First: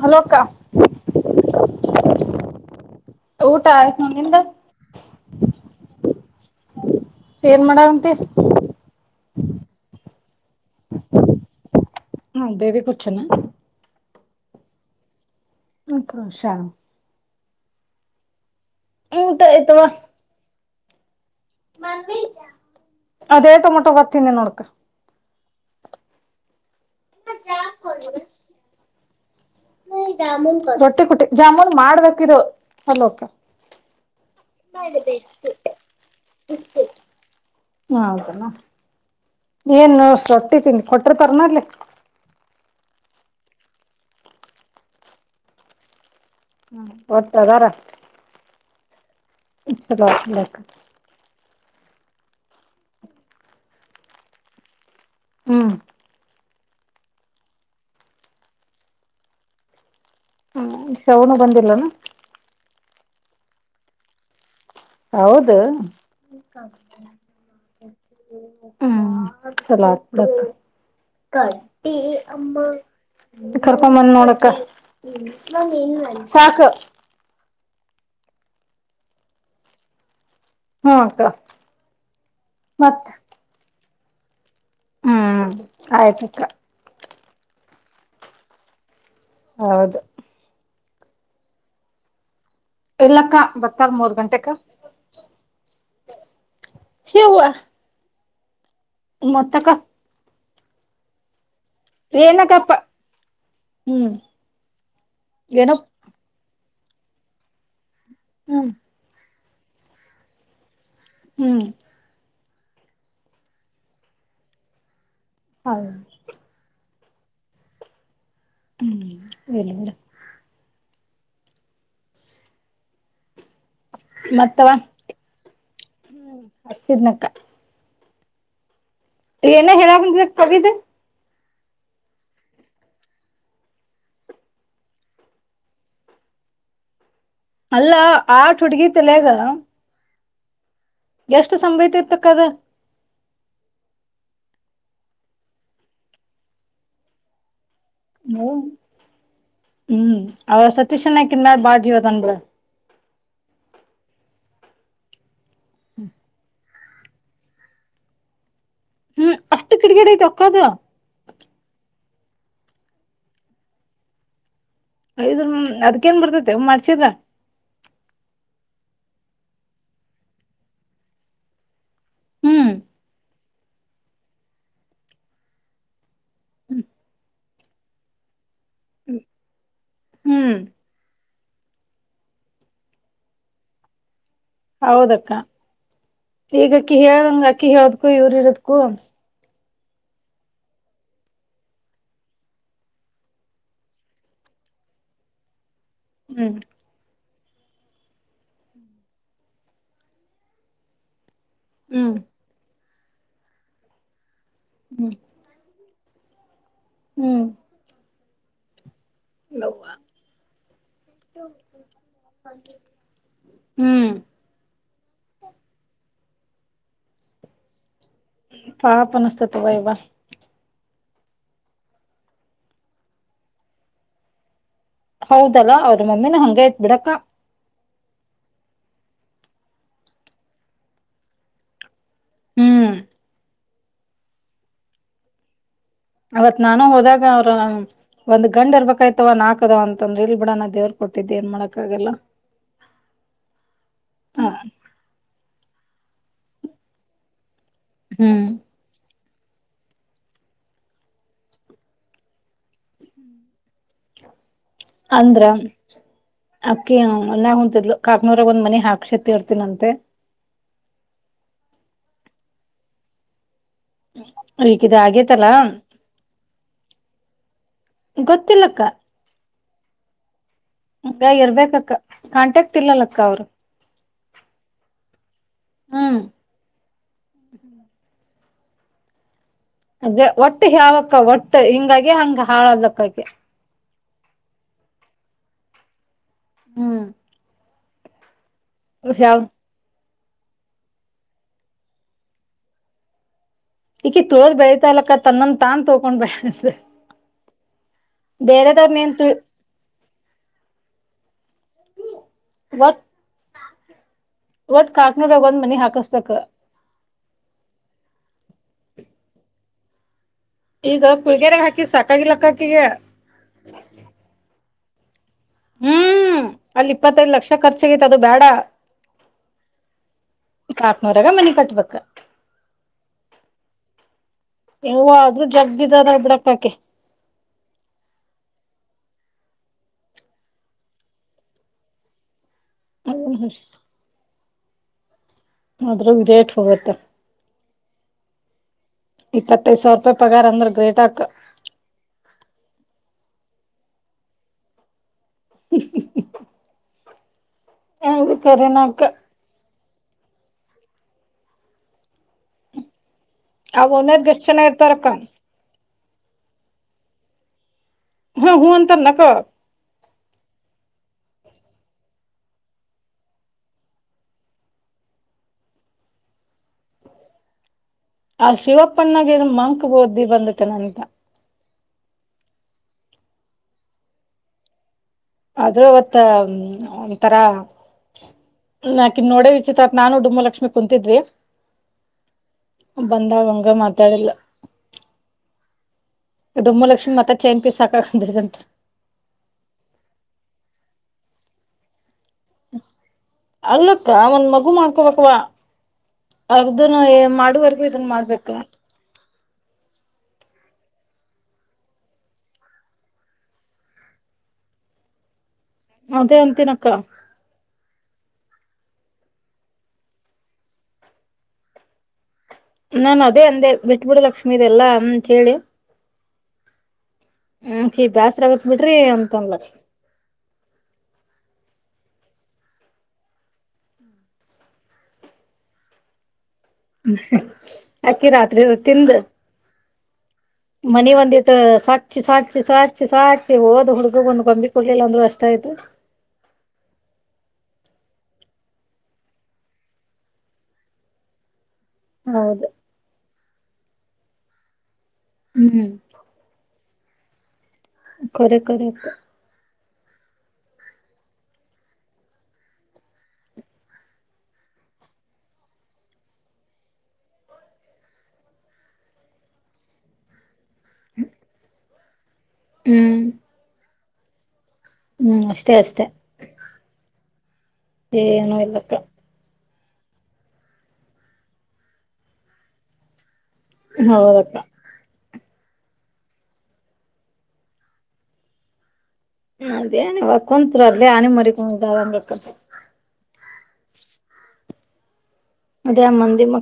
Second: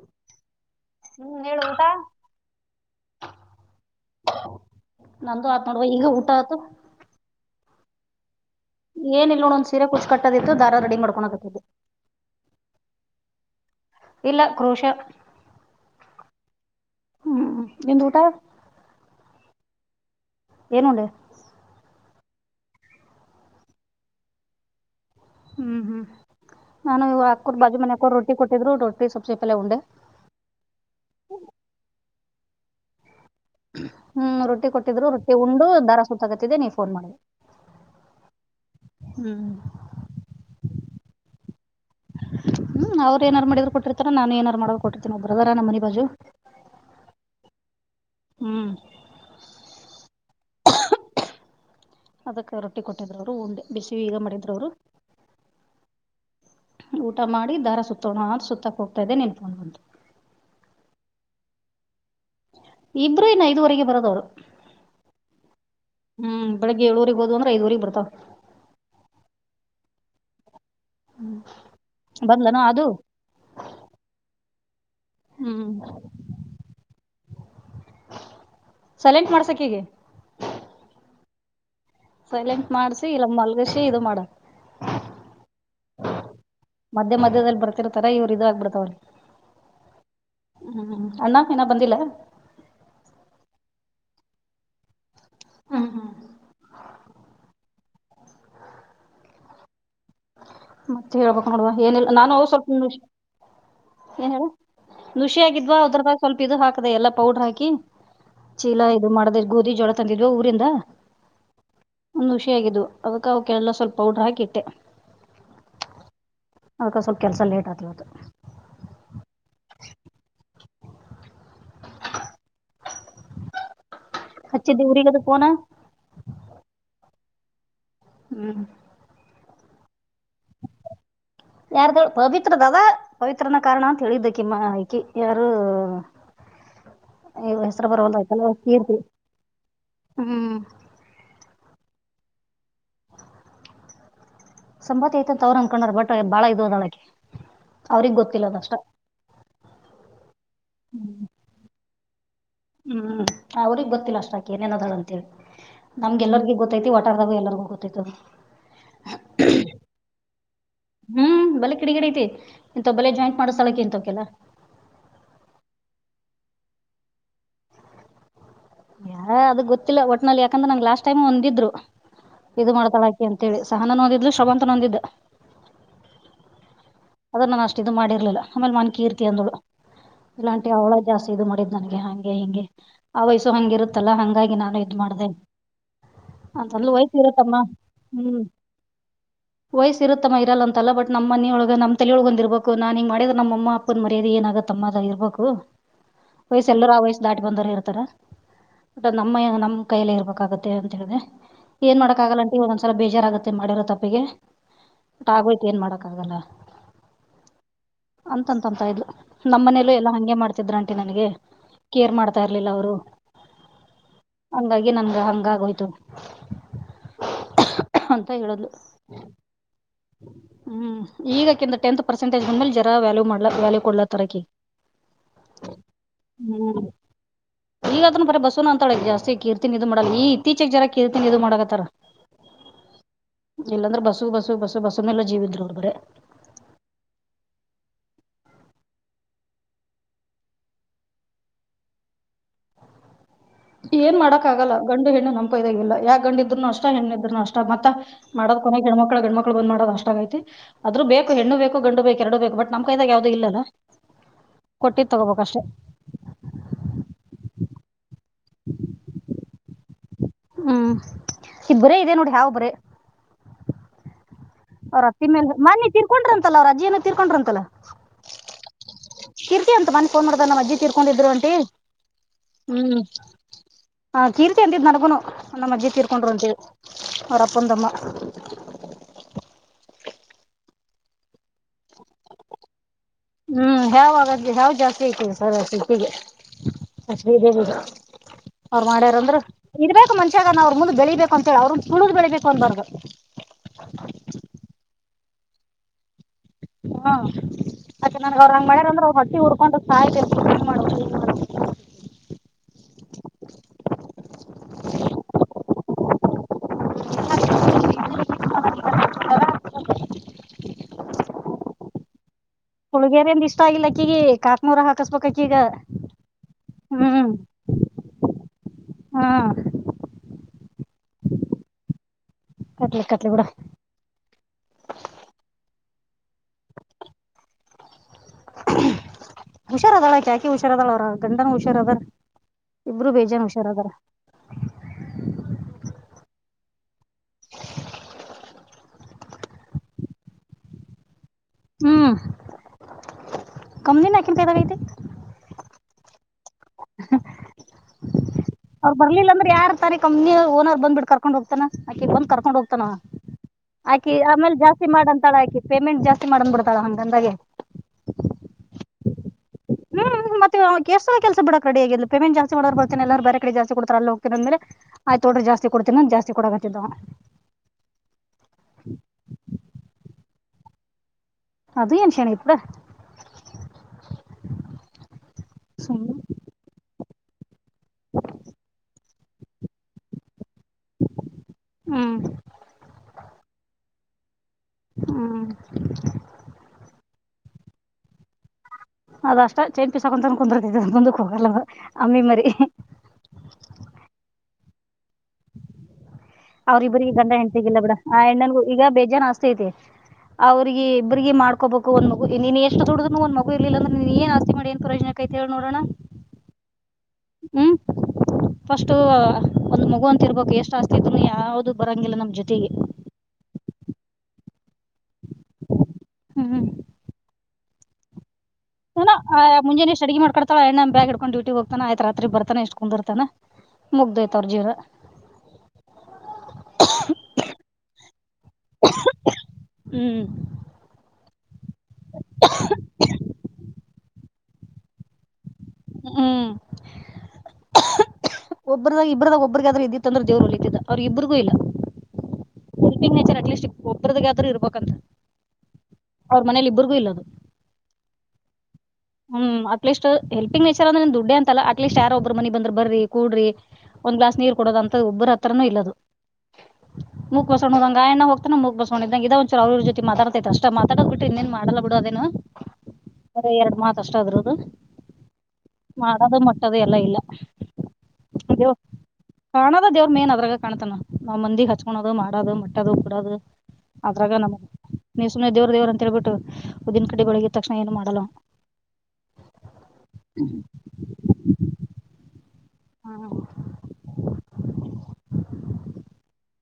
Hello ಅಕ್ಕ ಹ್ಮ್ ಹೇಳಊಟಾ ಊಟ ಆಯ್ತು ನೋ ನಿಂದ ನಂದು ಆತ್ ನೋಡುವ ಈಗ ಊಟ ಆಯತು ಏನ್ ಮಾಡಂತೆ ಏನ ಇ ನೋಡ ಒಂದ ಸೀರೆ ಕುೂು ಕಟ್ಟದಿತ್ತು ದಾರ ರೆಡಿ ಮಾಡ್ಕೊೋ ಆಾಗತ್ತದೆ ಹಾ ಬೇಬಿ ಕುಚನ ಇಲ್ಲ ಕ್ರರುಶ ಆ ಕ್ರೋಶಾ ಹ್ಮ್ ನಿಂದು ಊಟ ಹ ಊಟ ಆಯ್ತವಾ ಏನು ಉಂಡಿ ಅದೇ ಟೊಮ್ಯಾಟೋ ಬಾತ್ ತಿಂದೆ ನೋಡು ಹ್ಮ್ ಹ್ಮ್ ನಾನು ಇ ಹಾಕೋರ್ ಬಾಜು ಮನಕೋರು ರೊಟ್ಟಿ ಕೊಟ್ಟಿದ್ರು ರೊಟ್ಟಿ ಸವಲ್ಪ ಜಾಮೂನ್ ರೊಟ್ಟಿ ಕುಟ್ಟಿ ಜಾಮೂನ್ ಮಾಡ್ಬೇಕಿದು ಅಲೋಕ ಹ್ಮ್ ರೊಟ್ಟಿ ಕೊಟ್ಟಿದ್ರು ರೊಟ್ಟಿ ಉಂಡು ದರ ಸುತ್ತಾಗತ್ತಿದೆ ನೀವ್ ಫೋನ್ ಮಾಡಿ ಹ ಹೌದಣ ಏನು ಸೊಟ್ಟ ತಿನ್ಿ ಕೊಟ್ರ ಪರ್ನಾರ್ಲಿ ಹ್ಮ್ ಅವ್ರು ಏನಾರು ಮಾಡಿದ್ರು ಕೊಟ್ಟಿರ್ತಾರ ನಾನು ಏನಾರು ಮಾಡ ಕೊಟ್ಟರ್ತೀನ ಬ್ರದರ ನಮ್ಮ ಮನಿ ಬಾಜು ಹ್ಮ ಒತ್ತದಾರ ಹ್ಮ್ ಇಷ್ಟ ಅದಕ್ಕೆ ರೊಟ್ಟಿ ಕೊಟ್ಟಿದರುವ್ರು ಉಂಡೆ ಬಿಸಿ ಈಗ ಮಾಡಿದ್ರವರು ಹ್ಮ್ ಊಟ ಮಾಡಿ ದಾರ ಸುತ್ತೋಣ ಅಂತ ಸುತ್ತಕ್ ಹೋಗ್ತಾ ಇದೆ ನಿನ್ಪೊಂಡ್ ಬಂತು ಹ್ಮ ಶವನು ಬಂದಿಲ್ಲನ ಇಬ್ರು ಇನ್ನು ಐದುವರೆಗೆ ಬರೋದವರು ಹೌದು ಏಳುವರಿಗ್ ಹೋದ್ವು ಅಂದ್ರ ಐದುವರಿಗ್ ಬರ್ತಾವ್ ಹ್ಮ್ ಚಲಾತ್ತ ಕಟ್ಟ ಅ ಬಂದ್ಲೇನ ಅದು ಕರ್ಕೊಂಬಂದ ನೋಡಕ್ಕ ನಿ ಹ್ಮ್ ನೀನು ಮನ್ಸಾಕ ಸೈಲೆಂಟ್ ಮಾಡ್ಸಕ್ ಹೇಗೆ ಹ್ಮಕಾ ಸೈಲೆಂಟ್ ಮಾಡಸಿ ಇಲ್ಲ ಮಲ್ಗಸಿ ಇದು ಮಾಡಕ್ ಹ್ಮ್ ಆಯ್ತ್ತ್ರ ಮಧ್ಯ ಮಧ್ಯದಲ್ಲಿ ಬರ್ತಿರ್ತಾರ ಇವ್ರು ಇದ ಆಾಗಗ್ಬಿತಾವಳಿ ಹೌದು ಹ್ಮ್್ಮ್ ಅಣ್ಣ ಏನ ಬಂದಿಲ್ಲ ಎಲ್ಲಕ್ಕ ಬರ್ತಾರ ಮೂರ್ ಗಂಟೆಕ್ಕ ಹವು ಮೊತ್ತಕ ಮತ್ತೆ ಹೇಳ್ಬ ನೋಡುವ ಏನಿಲ್ಲ ನಾನು ಏನಕ್ಕಪ್ಪ ಸ್ವಲ್ಪ ನಿಷ ಹ್ಮ್ ಏ ುಷಿಯ ಏನೋ ಆಗಿದ್ವಾ ಅದ್ರದಾಗ ಸ್ವಲ್ಪ ಇದು ಹಾಕ ಎಲ್ಲಾ ಪೌಡ್ರ ಹಾಕಿ ಹ್ಮ್ ಚೀಲ ಇದು ಮಾಡದ ಗೋಧಿ ಜೋಳ ತಂದಿದ್ೋ ಊರಿಂದ ಹ್ಮ್ ಒ್ ಹುಷಿಯಾಗಿದ್ದು ಅವದಕ್ಕ ಅವಕ ಎಲ್ಲ ಸ್ವಲ್ಪ ಪೌಡರ್ ಹಾಕಿಟ್ಟೆ ಹೌ ಅದಕ್ಕೆ ಸ್ವಲ್ ಕೆಲಸ ಲೇಟ್ ಆಗ್ಲವತ್ತು ಹ್ಮ್ ಎಲ್ಲಡ ಮತ್ತವಾ ಹಚ್ಚಿದ್ದೆ ಇವ್ರಿಗ್ ಅದು ಹಚ್ಚಿದನಕ್ಕ ಹ್ಮ್ ಏನ ಹೇಳರ ಬಂದ ಕಗಿತ ಯಾರ್ದ ಪವಿತ್ರದದ ಪವಿತ್ರನ ಕಾರಣ ಅಂತ ಹೇಳಿದ್ದಕ್ಕಿಮ್ಮ ಆಕಿ ಯಾರು ಇವ್ ಹೆಸರು ಅಲ್ಲ ಬರವಲ್ದು ಆಯ್ತಲ್ಲ ಆಟ್ ಹುಡ್ಗಿ ಕೀರ್ತಿ ತಲ್ಯಗ ಹ್ಮ್ ಎಷ್ಟು ಸಂಬಯತಿ ಇತಕ್ಕದ ಸಂಪಾತಿ ಐತೆ ಅಂತ ಅವ್ರ ಅನ್ಕೊಂಡಾರ ಬಟ್ ಬಾಳ ಇದ ಅದಳೆ ಹ ಹ್ಮ್ ಅವ ಸತೀಶ್ನಕಿನ್ನಾರ ಬಾಗ ಇವದನ್್ರ ಹ್ಮ್ ಅವ್ರಗ್ ಗೊತ್ತಿಲ್ಲ ಅಷ್ಟಾಕ ಏನೇನದಾಳ ಅಂತ ಹೇಳಿ ನಮ್ಗೆಲ್ಲರಿಗ ಗೊ ಗೊತ್ತೈತಿ ಒಟಾರದಾಗ ಎಲ್ಲರಿಗೂ ಗೊತ್ತೈತ್ತು ಹ್ಮ್ ಅಷ್ಟು ಕಿಡಿಗಿ ಆ ಐತ ಹ್ಮ್ ಬಲೆ ಕಿಡಿಗಿಡ ಐತಿ ಇಥವ ಬಲೆ ಜಾಯಿಂಟ್ ಮಾಡೋ ಸ್ಥಳಕ್ಕೆ ಇಂತವ ಕೆಲ್ಲ ಐ ಅದ್ನ್ ಬರ್ತತೆ ಮಾಡ್ಚಿದ್ರ ಯಾರ ಅದ ಗೊತ್ತಿಲ್ಲ ಒಟ್ನಲ್ಲಿ ಯಾಕಂದ್ರೆ ನಂಗ್ ಲಾಸ್ಟ್ ಟೈಮ್ ಒಂದಿದ್ರು ಹ್ಮ್ ಇದು ಮಾಡ್ತಾಳಾಕಿ ಅಂತ ತೇಳಿ ಸಹನ ನೋಂದಿದ್ಲು ಶ್ರಮಂತ ನೋಂದಿದ್ದ ಅದನ್ನ ನಾನ ಅಷ್ಟ ಇದು ಮಾಡಿರ್ಲಿಲ್ಲ ಆಮೇಲೆ ಮನ್ಕಿ ಇರ್ತಿ ಅಂದಳು ಹ್ಮ್ ಇಟಿ ಅವಳ ಜಾಸ್ತಿ ಇದು ಮಾಡಿದ್ ನನಗೆ ಹಂಗೆ ಹಿಂಗೆ ಆ ವಯಸ್ಸು ಹಂಗ ಇರುತ್ತಲ್ಲ ಹಂಗಾಗಿ ನಾನು ಇದ್ ಮಾಡ್ದ ಹೌದಕ್ಕ ಈಗ ಅಂದ ಅಕಿ ವಯ್ಸ ಹೇಳ್ದಂಗ ಇರತ್ತಮ್ಮ ಅಕಿ ಹೇಳದಕ್ಕೂ ಇವ್ರ ಹ್ಮ್ ಇರದಕ್ಕೂ ವಯಸ್ಸ ಇರುತ್ತಮ್ಮ ಇರಲ್ಲ ಅಂತಲ್ಲ ಬಟ್ ನಮ್ಮ ಮನಿಯೊಳಗ ನಮ್ದ ತಲೆ ಒಳ್ಗೊಂಡ ಇರ್ಬೇಕು ನನ್ ಹಿಂಗ ಮಾಡಿದ್ರ ನಮ್ಮ ಅಪ್ಪನ್ ಮರ್ಯೆ ಏನಗತ್ತ ಅಮ್ಮ ಅ ಇರ್ಬೇಕು ಹ್ಮ್ ವಯಸ್ಸ ಎಲ್ಲರ ಆ ವಯಸ್ಸ ದಾಟಿ ಬಂದರು ಇರ್ತಾರ ಬಟ್ ನಮ್ಮ ನಮ್ಮ್ ಕೈಯಲ್ಲಿ ಇರ್ಬೇಕಾಗತ್ತೆ ಅಂತ ಹೇಳ್ದಿದೆ ಏನ್ ಹ್ಮ್ ಮಾಡಾಕ್ ಆಗಲ್ಲಂಟಿ ಒಂದೊಂದ್ಸಲ ಬೇಜಾರಾಗುತ್ತೆ ಮಾಡಿರೋ ತಪ್ಪಿಗೆ ಹ್ಮ್ ಬಟ್ ಆಗೋಯ್ ಏನ್ ಮಾಡಕ್ ಕದಲ್ಲ ಹ್ಮ್ ಅಂತಂತಂತ ಇದು ನಮ್ಮ ಮನೇಲ್ಲೂ ಎಲ್ಲಾ ಹಗೆ ಮಾಡ್ತಿದ್ರಂಟಿ ನನ್ಗೆ ಕೇರ್ ಮಾಡ್ತಾ ಇರ್ಲಿಲ್ಲ ಅವರು ಹ್ಮ್ ಹಂಗಾಗಿ ನನ್ಗೆ ಹಂಗಾಗಿಯ್ತು ಅಂತ ಹೇಳದು ಪಾಪ ಅನಸ್ತತವ ಇವ ಹ್ಮ್ ಈಗ ತಿಂದು ಟಂತ್ ಪರ್ಸೆಟೇಜ್ಂದ ಮೇಲೆ ಜರ ವಲ್ಯ ಮಾಡಲ ವ್ಯಾಲ್ಯೂ ಕೊಲ ತರಿ ಹೌದಲ್ಲ ಅವ್ರ ಮಮ್ಮಿನ ಹಂಗ ತ್ ಹ್ಮ್ ಬಿಡಕ್ಕ ಈಗ ಅದ ಬರ ಬಸನು ಅಂತಾಳೆ ಜಾಸ್ತಿ ಕೀರ್ತಿ ಇದು ಮಾಡಲ್ಲ ಈ ಇತ್ತೀಚೆಗೆ ಜರ ಕೀರ್ತಿಿನಿ ಇದು ಮಾಡತ್ತಾರ ಹ್ಮ್ ಇಲ್ಲಾಂದ್ರೆ ಬಸ್ ಬಸ್ ಬಸ್ ಬಸ್ಸು ಮಲ್ಲ ಜೀವಲ್ರುಡ್ರೆ ಅವತ್ ನಾನು ಹೋದಾಗ ಅವ್ರ ಒಂದ್ ಗಂಡ್ ಇರ್ಬೇಕಾಯ್ತವ ನಾಕದವ ಅಂತಂದ್ರೆ ಇಲ್ ಬಿಡ ನಾ ದೇವ್ರ ಕೊಟ್ಟಿದ್ದೆ ಏನ್ ಮಾಡಾಕ್ಕ ಆಾಗಲ್ಲ ಹ ಏನ್ ಮಾಡಕ್ಕ ಆಗಲ್ಲ ಗಂಡು ಹೆಣ್ಣು ನಪೈದಾಗ ಇಲ್ಲ ಯಾಕ ಗಂಡ ಇದ್ನು ಅಷ್ಟ ಹೆಣ್ಣಿದ್ನು ಅಷ್ಟ ಮತ್ತತ್ ಹ್ಮ್ ಮಾಡದ್ಕನೆ ಗಣ್ಮ ಮಕ್ಳ ಗಣ್ಮಕ್ ಳ ಬಂದ್ ಮಾಡೋ ಅಷ್ಟ ಆಐತಿ ಆದ್ರ ಬೇಕು ಹೆಣು ಬೇಕು ಗಂಡು ಬೇಕ ಎರಡು ಬೇಕ ಬಟ್ ನಮ್ ಕ ಇದದಾಗ ಯಾವ್ದು ಇಲ್ಲ ಅಂದ್ರ ಅಕ್ಕಿ ಮನ್ಯಾಗ ಕುಂತಿದಲು ಕಾಕ್ನೂರಾಗ ಒಂದ್ ಮನಿ ಹಾಕ್ ಶತ್ತ ಇರ್ತನಂತೆ ಹ್ಮ್ ಇಬ್ಬರೇ ಇದೆ ನೋಡಿ ಯಾವಬ್ಬರೇ ಹ್ಮ ಅವ್ರ ಅತ್ತಿ ಮೇಳಿ ಮೊನ್ನೆ ತಿರ್ಕೊಂಡ್ರ ಅಂತಲ್ಲ ಅವ್ರ ಅಜ್ಜಿಯನ ತಿರ್ಕೊಂಡ್ರಂತಲ್ಲ ಗೊತ್ತಿಲ್ಲ ಅಕ್ಕ ಕಿರ್ತಿ ಅಂತ ಮೊನ್ನೆ ಫೋನ್ ಮಾಡಿದಾಗ ನಮ್ಮ ಅಜ್ಜಿ ತಿರ್ಕೊಂಡಿದ್ರು ಅಂಟಿ ಕಾಂಟಾಕ್ ಹ್ಮ್ ಇಲ್ಲಲಕ್ಕ ಅವ್ರು ಹ ಕೀರ್ತಿ ಅಂತಿದ್ ನಗುನು ನಮ್ಮ ಅಜ್ಜಿ ಹ್ಮ್ ತೀರ್ಕೊಂಡರು ಅಂತ ಹೇಳಿ ಅವ್ರ ಅಪ್ಪದು ಅಮ್ಮ [inaudible] ಅ ಒಟ್ಟು ಯಾವಕ್ಕ ಒಟ್ಟು ಹಿಂಗಾಗಿ ಹಂಗ ಹಾಳದಕ್ಕ ಆಯತ ಹ್ಮ್ ಹ್ಯಾವ ಆಗಾದ್ಲಿ ಹಾವ್ ಜಾಸ್ತಿ ಐತದೆ ಸರ್ತಿಗೆ ಹ್ಮ್ ಅ ಶ್ರೀದೇವಿಗೆ ಅವ್ ಮಾಡ್ಯಾರಂದ್ರರು ಹ್ಯಾವ್ ಇರ್ಬೇಕೇಕ್ ಮಂಷ್ಯಾಗ ನಾ ಅವ್ರ ಮುಂದ್ ಬೆಳಿಬೇಕು ಅಂತ ಹೇಳಿ ಅವ್ರ ತುಳಿದು ಬೆಳಿಬೇಕು ಅನ್ಬಾರ್ದು ಈಕಿ ತುಳಿದು ಬೆಳತಾಲಕ್ಕ ತನ್ನಂದ ತಾನ್ ತುಳ್ಕೊಂಡು ಹಾ ಅಕ್ಕಿ ನನ ಅವ್ರ ಹಂಗ್ ಮಾಡಳಾರ ಬೇರೆದವ್ರನ ಅಂದ್ರೆ ಏನ್ ಅವ್ ತಿಳ್ ಹೊಟ್ಟೆ ಉರ್ಕೊಂಡು ಸಾಯಬೇಕು ಮಾಡ್ [inaudible] ಒಟ್ ಕಾಕ್ನೂರಾಗ ಒಂದ್ ಮನಿ ಹಾಕಸ್ಬೇಕ [inaudible] ಈಗ ಪುಲಿಗೆರಿಗೆ ಹಾಕಿ ಸಾಕಾಗಿಲ್ಲಕ್ಕ ಪುಳ್ಗೇರೆಂದ ಇಷ್ಟ ಆಗಿಲ್ಲ ಅಕ್ಕಿಗಿ ಕಾತ್ನೂರ ಹಾಕಸ್ಬೇಕಕ್ಕಿ ಈಗ ಹ್ಮ ಅಲ್ಲಿ ಇಪ್ಪತ್ತೈದು ಲಕ್ಷ ಖರ್ಚಹಾಗೈತೆ ಅದು ಬೇಡ ಹಾ ಕಾತನುರಾಗ ಮನೆ ಕಟ್ಬೇಕಕ್ ಕಟ್ಲಿ ಕಟ್ಲಿ ಬಿಡು ಹೆಂಗೋ ಆದ್ರೂ ಜಗ್ಗಿದದ ಬಿಡಪ್ಪ ಆಕಿ ಹುಷಾರ ಅದಾಳ ಯಾಕೆ ಹುಷಾರ ಅದಾಳ ಅವ್ರ ಗಂಡನ್ ಹುಷಾರ ಅದಾರ ಇಬ್ರು ಬೇಜನ್ ಹುಷಾರಾರ್ ಅದಾರ [inaudible] ಆದ್ರ ಡೇಟ್ ಹೋಗುತ್ತೆ ಇಪ್ಪತ್ತೈದ್ ಸಾವಿರ ರೂಪಾಯಿ ಪಗಾರ ಅಂದ್ರೆ ಗ್ರೇಟಕ ಕಮ್ಯುನಿ ಹಾಕಿ ಕೈಗಾರಿಕೆ ಹೌದು ಅವ್ ಬರ್ಲಿಲ್ಲ ಅಂದ್ರೆ ಯಾರ ಇರ್ತಾರೆ ಕಂಪ್ನಿ ಓನರ ಬಂದಬಿಟ್ಟ ಕರಕೊಂಡ ಹೋಗತಾನ ಅಕಿನ ಬಂದು ಕರ್ಕೊಂಡು ಹೋಗ್ತಾನ ಆವಾ ಆ ಆಕಿ ಓನರ್ಗ ಎಷ್ಟ್ ಆಮೇಲೆ ಜನ ಜಾಸ್ತಿ ಇರ್ತಾರಕ್ಕ ಮಾಡಂತಾಳ ಆಕಿ ಪೇಮೆಂಟ್ ಜಾಸ್ತಿ ಮಾಡ ಅಂದ ಬಿಡ್ತಾಳ ಹಂದಾಗೆ ಹಾ ಹೂ ಅಂತ ನಕ ಮತ್ತ ಎಷ್ಟ ಕೆಲ್ಸ ಬಿಡಕ್ ರೆಡಿಗ ಪೇಮಂಟ್ ಜಾಸ್ತಿ ಮಾಡರ್ ಬರ್ತ ಎಲ್ಲರ ಬೇರೆಡೆ ಜಸ್ತಿ ಕೊಡ್ತಾರೆಲ್ಲ ಅಲ್ಲಿ ಹೋಗತೀನಿ ಆದ್ಮೇಲೆ ಆಯ್ತ ಜಾಸ್ತಿ ಕೊಡ್ತನಿ ಅಂತ ಜಾಸ್ತಿ ಕೊಡಕತ್ತಿದ ಆವಾ ಆ ಶಿವಪ್ಪಣನ್ಣಾಗೇನು ಮಂಕ್ ಬುದ್ದಿ ಬಂದತೆನಂತ ಅದೇನು ಇತೋ ಆದ್ರೂ ಅವತ್ತ ಒಂಥರಾ [inaudible] ನಾ ಆಕೀ ನೋಡ ವಿಚತ್ ನಾನು ಡುಮ್ಮ ಲಕ್ಷ್ಮಣ ಕುಂತಿದ್ವಿ ಹ್ಮ್ ಬಂದಾಗ ಹಂಗ ಮಾತಾಡಿಲ್ಲ ಹ್ಮ ಡುಮ್ಮಲಕ್ಷ್ಮಿ ಮತ್ತ ಚೈನ್ ಸಾಕ ಅಂದ್ರಗಂತ ಅದ ಅಷ್ಟ ಚೇನ್ ಪಿಸಕೊಂತ ಕುಂದಿರ್ತ ಮುದಕ್ಕೆ ಹೋಗಲ್ಲ ಆವಾ ಅಲ್ಲಕ್ಕ ಅವನ್ ಮಗು ಮಾಡ್ಕೊಬೇಕಲ್ವಾ ಆವಾ ಅವ್ರರಿಬ್ಬರಿಗೆ ಗಂಡ ಹೆಣ್ತೆಗಿಲ್ಲ ಬೇಡ ಆ ಮಾಡ್ಬೇಕ ಅಣ್ಣನಗೂ ಈಗ ಬೇಜಾನ ಆಸ್ತಿ ಐತೆ ಅವ್ರರಿಗೆ ಇಬ್ಬರಿಗೆ ಮಾಡ್ಕೋಬೇಕು ಒಂದ್ಗ ನೀನು ಎಷ್ಟ ದುಡುದ್ನು ಒಂದ ಮಗು ಇಲ್ಲ ಅಂದ್ರೆ ನೀನ್ ಏನ್ ಆಸ್ತಿ ಮಾಡಿ ಏನ ಪ್ರಯೋಜನ ಕೈತೆ ಹೇಳ ನೋಡೋಣ ಅದೇ ಹೇಳ್ತೀನಿ ಅಕ್ಕ ಹ್ಮ್ ಫಸ್ಟ್ ಒಂದ್ ಮಗು ಅಂತ ಇರ್ಬೇಕಕ್ ಎಷ್ಟ್ ಆಸ್ತಿತ್ತು ಯಾವ್ದು ಬರಂಗಿಲ್ಲ ನಮ್ ಜೊತೆ ನಾನ್ ಅದೇ ಅಂದೆ ಬಿಟ್ಬಿಡ ಲಕ್ಷ್ಮೀಇದೆಲ್ಲಾ ಅಂತ ಹೇಳಿ ಹ್ಮ್ ಹಾಕಿ ಬಾಸ್ರ ಆಗತ ನಾ ಮುಂಜೆಷ್ಟ ಅಡಿ ಮಾಡ್ಕತಾಣ್ಣ ಬ್ಯ್ ಇಡ್ಕೊಂಡ ಡ್ಯಟಿ ಹೋಗ [unintelligible] ತಾನ ಆಯ್ತು ರಾತ್ರಿ ಬರ್ತಾನ ಇಷ್ಟ್ ಕುಂದಿರ್ತಾನ ಮುಗ್ದಯ್ತ ಅವ್ರ ಜೀವನ ಅಕಿ ರಾತ್ರಿ ತಿಂದ ಹ್ಮ್ ಮನಿ ಒಂದಿ [inaudible] ಸಾಚಿ ಸಾಚಿ ಸಾಚಿ ಸಾಚಿ ಓದ್ ಹುಡ್ಗಗ್ ಒಂದ್ ಗೊಂಬಿ ಕೊಡ್ಲಿಲ್ಲ ಅಂದ್ರು ಅಷ್ಟ [unintelligible] ತ ಇದುು ಹ್ಮ್ ಒಬ್ಬ್ರದಾಗ ಇಬದಾಗ ಒಬ್ಬರಿಗಾದ್ರೆ ಇದ್ದಿತ್ತಂದ್ರೆ ದೇವರು ಹೊಲಿತತಿದ್ದ ಅವ್ರ ಇಬ್ಬರಿಗೂ ಇಲ್ಲ ಹೌದು ಕಿ್ ನೇಚರ್ ಅಟ್ಲೀಸ್ಟ್ ಒಬ್ಬರದಾಗ ಆದ್ರೂ ಇರ್ಬೇಕಂತ ಹ್ಮ್ ಅವ್ರ ಮನೇಲಿ ಇಬ್ಬರು [inaudible] ಇಬ್ಬರಿಗೂ ಇಲ್ಲ ಅದು ಕರಖ [unintelligible] ಹ್ಮ್ ಅಟ್ಲೀಸ್ಟ್ ಹೆಲ್ಪಿಂಗ್ಚರ್ ಅಂದ್ರೆನ್ ದುಡ್ಡ ಅಂತ ಅಲ್ಲ ಅಟ್ಲೀಸ್ಟ್ ಯಾರ ಒಬ್ಬರು ಮನಿ ಬಂದ್ರ ಬರ್ರಿ ಕೊಡರಿ ಒಂದ್ ಗ್ಲಾಸ್ ನೀರ್ ಕೊಡೋದ ಅಂತ ಒಬ್ಬರ ಹತ್ರನೂ ಇಲ್ಲದು ಮುಕ್ ಬಸೋ್ ಹೋದಂಗ ಎಣ ಹೋಗ್ತಾನ ಮುಕ್ ಬಸಕೋೊಂಡ ಇದಂಗ ಇದ ಒಂಚ ಅವ್ರ ಜೊತೆ ಮಾತಾಡ್ತೈತೆಷ್ಟ ಅಷ್ಟ ಮಾತಾಡೋಕ್ ಬಿಟ್ರೆ ಇನ್ನೇನ್ ಮಾಡಲ್ಲ ಬಿಡು ಅದೇನು ಹ್ಮ್ ಮ ಎರಡು ಮಾತ್ ಅಷ್ಟದ್ರದು ಹ್ಮ್ ಅಷ್ಟೇ ಮಾಡೋದು ಮಟ್ಟದು ಎಲ್ಲ ಇಲ್ಲ ಏನೋ ಇಲ್ಲಕ್ಕ ಕಾಣೋದ ದೇವ್ರ ಮೇನ್ ಅದರಾಗ ಕಾಣ್ತನ ನಾವ್ ಮಂದಿ ಹಚ್ಕೋದು ಮಾಡೋದು ಮಟ್ಟದು ಕೂಡೋದು ಅದ್ರಾಗ ನಮ್ ಹೌದಕ್ಕ [inaudible] ನೀವು ಸುಮ್ಮನೆ ದೇವ್ರ ದೇವ್ರರು ಅಂತೇಳ್ಬಿಟ್ಟು ಊದ್ದಿನ ಕಡ್ಡಿ ಬೆಳಗಿದ ತಕ್ಷಣ ಏನು ಮಾಡೋಲ್ಲ ಅವನು ಅದೇನವ ಕುಂತ್ರ ಅಲ್ಲಿ ಆನೆ ಮರಿಕೊಂಡ ಅಂದ ಹ್ಮ [inaudible] ಅದೇ ಮಂದಿ ಮ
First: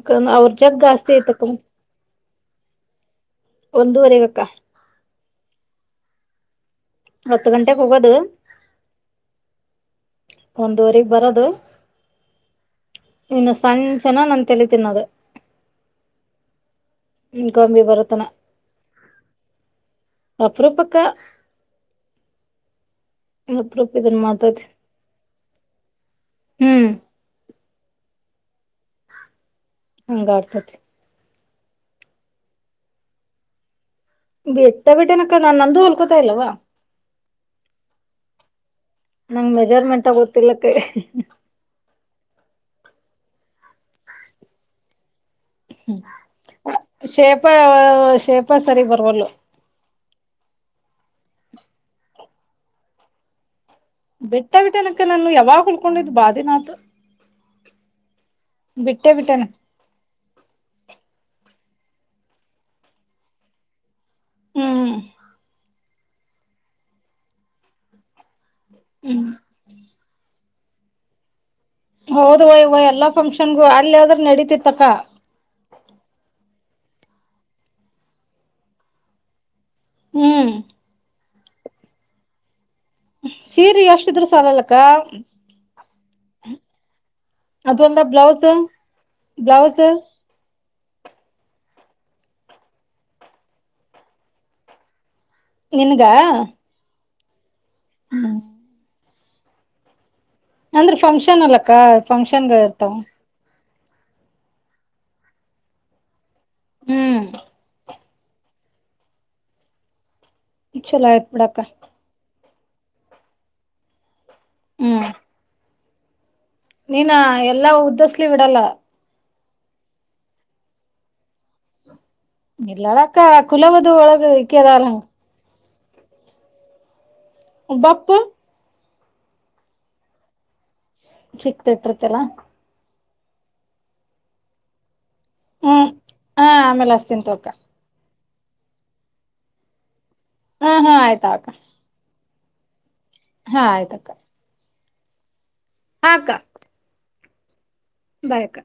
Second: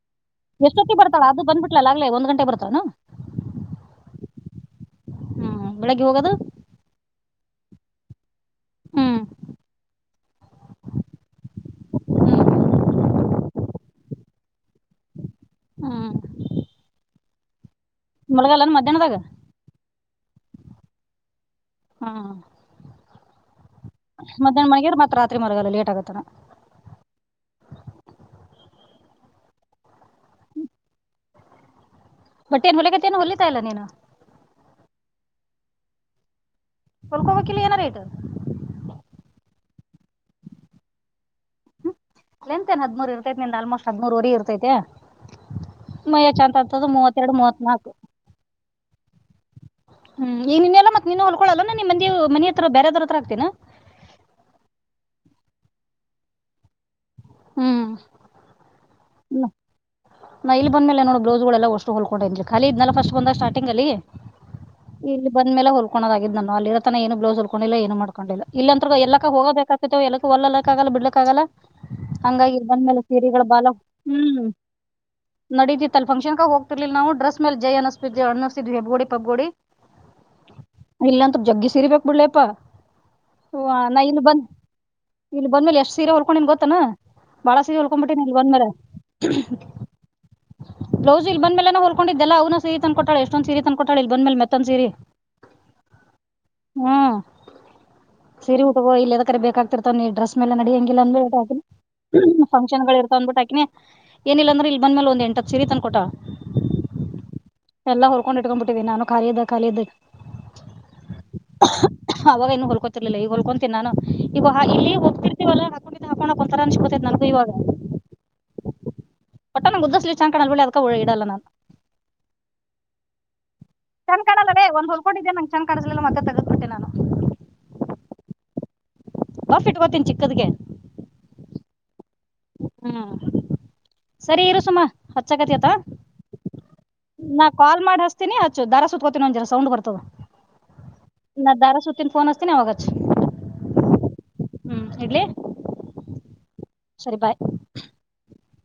ಎಷ್ಟೊತ್ತ ಬರ್ತಳ ಅದು ಬಂದ್ಬಿಟ್ಲಲ್ಲ ಆಗ್ಲೇ ಒಂದ್ ಗಂಟೆ ಬರ್ತಾಳ ಏನೋ ಒಂದುವರೆಗ ಅಕ್ಕ ಹ್ಮ್ ಬೆಳಗ್ಗೆ ಹೋಗದು ಹತ್ತು ಗಂಟೆಗೆ ಹೋಗೋದು ಹ್ಮ್. ಒಂದುವರೆಗ್ ಬರದು. ಹ್ಮ್ ಇನ್ನ ಸಂಜನ ನನ್ ತೆಲೆ ತಿನ್ನೋದು. ಹ್ಮ್ ಗೊಂಬಿ ಬರೋತನ ಮಳಗ ಎಲ್ಲಾನ ಮಧ್ಯಾಹನದಾಗ. ಅಪರಪಕ್ಕ. ಹಾ. ಹ್ಮ. ಮಧ್ಯಾಹ್ ಮನೆಗರ್ ಮತ್ತತ್ ರಾತ್ರಿ ಮರಗಲ್ಲ ಲೇಟ್ ಆಗತ್ತಾನ. ಹ್ಮ್ ಹಂಗ ಆರ್ತತಿ. ಬಟ್ ಏನ್ ಹೊಲಗತ ಏನು ಹೊಲಿತಾ ಇಲ್ಲ ನೀನು. ಬೆಟ್ಟ ಬಿಟ್ಟೆನಕ ನಾ ನಂದು ಹೊಲ್ಕೋತಾ ಇಲ್ವಾ. ಫಲ್ಕೋವಾ ಕಲ್ಲಿ ಏನ ರೇಟ. [unintelligible] ನಂಗ ಮೆಜರ್ಮೆಂಟ್ ಗೊತ್ತಲಕ್ಕ. ಲೆಂತ್ಏನ್ ಹದ್ಮೂರ್ ಇರ್ತೈತಿ ನಿಂದ ಆಲ್ಮೋಸ್ಟ್ ಹದ್ವರೆಗ ಇರ್ತೆ. ಮಯ ಚಂತ [unintelligible] ಅಂತದ್ದ ಮೂವತ್ತೆರಡು ಶೇಪ ಮೂವತ್ತ್ ನಾಲ್ಕು. ಶೇಪ ಸರಿ ಬರ್ವಲ್ಲು ಹ್ಮ್ ಈಗ ನಿನ್ನೆಲ್ಲ ಮತ್ತ ನಿನ್ನ ಹೊಲ್ಕೊಳ್ಳಳಲ್ಲ ನ ನಿಮ್ಮಂದ ಮನೆ ಹತ್ರ ಬೇರೆದ್ರ ಹತ್ರ ಆಗ್ತನ. ಬೆಟ್ಟ ಬಿಟ್ಟನಕ್ಕೆ ನಾನು ಯಾವಾಗ ಉಳ್ಕೊಂಡಿದ್ ಬಾದಿನಾಥ. ಹ್ಮ್. ಬಿಟ್ಟೇನ ಇಲ್ಲ ನಾ ಇಲ್ಲಿ ಬಂದ್ಮೇಲೆ ನೋಡ್. [unintelligible] ಬ್ಲೌಸ್ ಗಳೆಲ್ಲಾ ಅಷ್ಟು ಹೊಲ್ಕೊಂಡ ಖಿ ಇದ್ ಫಸ್ಟ್ ಬಂದ ಸ್ಟಾರ್ಟಿಂಗ್ ಅಲ್ಲಿ ಹ್ಮ್ ಇಲ್ಲಿ ಬಂದ ಮೇ ಹೊ. ಕೋದಾಗಿದ್ದನು ಅಲ್ಲಿರತ್ತಾನ ಏ ಬ್ಲೌಸ್ ಉಕೊಂಡಿಲ್ಲ ಏನು ಮಾಡಕೊಂಡಿಲ್ಲ ಇ ಅಂದ ಎಲ್ಲಕ್ಕ ಹ್ಮ್ ಹೋಗಬೇಕಾಗತಿತ್ತು ಎಲ್ಲಕ್ಕ ಒಲ್ಲ. ಕ್ಕ ಆಗಲ್ಲ ಬಿಡ್ಲಕ್ಕ ಆಗಲ್ಲ ಹೌದವ ಹಂಗಾಗಿರ್ ಇವ ಬಂದ್ಮೇಲೆ ಎಲ್ಲಾ ಸೀರೆಗಳು ಫಂಕ್ಷನ್ಗೂ ಬಾಲ. ಅಲ್ಲಿ ಆದ್ರ ಹ್ಮ್ ನಡೀತಿತ್ತಕ್ಕ ನಡಿದಿತ್ತ ಅಲ್ ಫಂಕ್ಷನ್ ಹೋಗತಿರ್ಲ ನಾ ಡ್ರೆಸ್ ಮೇ ಜೈ ಅನಿಸತಿದ್ ಅನಿಸತಿದ್ವಿಬ್ಗೋಡಿ ಪಬ್ಗ್ಗೋಡಿ. ಹ್ಮ್. ಇಲ್ಲಾಂತ ಜಗ್ಗಿ ಸೀರಿಬೇಕ್ ಬಿಡ್ಳೇಪ್ಪಾ. ಹಓ ಸೀರೆ ನಾ ಇಲ್ಲಿ ಎಷ್ಟಿದ್ರು ಬಂದ್ ಸಾಲಲ್ಲಕ್ಕ ಇಲ್ಲಿ ಬಂದ್ಮೇಲೆ ಎಷ್ಟ ಸೀರೆ ಹೊಲ್ ಕೋಂಡಿನ್ ಗೊತ್ತನ್ ಬಾಳ ಸೀರೆ ಅದೊಂದ ಉಳ್ಕೊಂಡ್ ಬಿಟ್ಟಿನಿ ಇಲ್ಲಿ ಬ್ಲೌಸ್ ಬಂದ ಮೇಲೆ. ಬ್ಲೌಸ್. ಬ್ಲೌಸ್ ಇಲ್ ಬಂದ ಮೇಲೆನ ಹೊಲ್ಕೊಂಡಿದ್ದಲ್ಲ ಅವ್ವನ ಸೀರಿ ತಂದ ಕೊಟ್ಟಳ ಎಷ್ಟೊಂದ ಸೀರಿ ತಂದ ಕೋಟ್ಟಾಳ ಇ ಬಂದ ಮೇಲೆ ಮೆತ್ತಂದ್ ಸಿರಿ. ನಿನ್ಗ. ಸೀರಿ ಊಟಗ ಇಲ್ಲದ ಕರೆ ಬೇಕಾಗ್ತಿರ್ತಾವ ಡ್ರೆಸ್. ಅಲೆ ನಡಿ ಅಂದ್ರ ಹೆಂಗಿಲ್ಲ ಅಂದ ಬಿ ಫಂಕ್ಷನ್ ಹಾಕಿನಿ ಅಲ್ಲಕ್ಕ ಫಂಕ್ಷನ್ಗ ಫಕ್ಷನ್ ಇರ್ತಾವ ಇರ್ತ ಅಂದ್ಬಟ್ಟ ಆಕಿನೇ ಏನಿಲ್ಲಾ ಅಂದ್ರ ಇಲ್ ಬಂದ್ಮೇಲೆ ಒಂದ್ ಎಂಟತ್ ಸಿರಿ ತನ್ಕೊಟಾರ್ ಹ್ಮ್ ಎಲ್ಲ ಹೊರ್ಕೊಂಡ್ ಇಟ್ಕೊಂಡ್ಬ ಬಿಟ್ಟಿವವಿ ನಾನು ಖಾಲಿ ಇದ್ದಾಗ ಖಾಲಿ ಇದಾಗ ಚಲೋಯ ಆತ್ ಅಕ್ಕ. ಹೊಲ್ಕೋತಿರ್ಲಿಲ್ಲ ಈ ಹೊಲ್ಕೊತೀ ನಾನು ಈಗ ಇಲ್ಲಿ ಹ್ಮ್ ಒರ್ತಿವಲ್ಲ ಹಾಕೋಂಡಿದ್ದ ಹಾಕ್ಕೊಂಡಿದ್ದ. ಹಾಕ್ಕೊಳಕ್ ಒಂತರ ಅನೀಶ್ ಬಿಡುತೈತೆ ನೀನ ನನಗೂ ಇವಾಗ ಎಲ್ಲಾ ಉದ್ದಸ್ಲಿ ಬಿಡಲ್ಲ ಒಟ್ಟ ನ ಉದ್ದ ಸ್ಲಿವ್ ಲಿ ಚೆಂದ ಕಾಣಾಗಿಲ್ ಅದ್ಕ ಉಡಲ್ಲ ನಾನು. ಇಲ್ಲಳಕ್ಕ ಕುಲವದು ಒಳಗ ಇಕ್ಕಿಅದಾಳಲ್ ಹಂಗ್ ಚಾಂದ್ ಕಾಣಸ್ಲಿಲ್ಲ ಮತ್ತ ತಗದಬೀಟ್ಟೆ ನಾನು. ಬಪ್ಪು. ಬಫ್ ಇಟ್ಕೋತೀನಿ ಚಿಕ್ಕದೆಗೆ. ಚಿಕ್ಕದ ಇಟ್ಟರ್ತಲ್ಲಾ. ಹ್ಮ್ ಸರಿ ಇರು ಸುಮ. ಹಚ್ಚಕತಿ ಹ್ಮ್ ಹಾ ಆಮೇಲೆ ಹಸ್ತಿನ್ ತೋ ನಾ ಅಕ್ಕ ಕಾಲ್ ಮಾಡಿ ಹಚ್ಚು ದಾರ ಸುತ್ತತ್ಕೋತನಿ ಒಂಜರ ಸೌಂಡ್ ಬರ್ತದ ಹಾ ಹಾ ಆಯ್ತಾ ಅಕ್ಕ ನಾ ದಾರ ಸುತ್ತಿನ [unintelligible] ಅವಾಗ ಹಚ್ ಹಾ ಆಯ್ತಕ್ಕ. ಹ್ಮ್ ಇಡ್ಲಿ ಹಾ ಅಕ್ಕಾ ಸರಿ ಬಾಯ್ ಬಾಯ ಅಕ್ಕಾ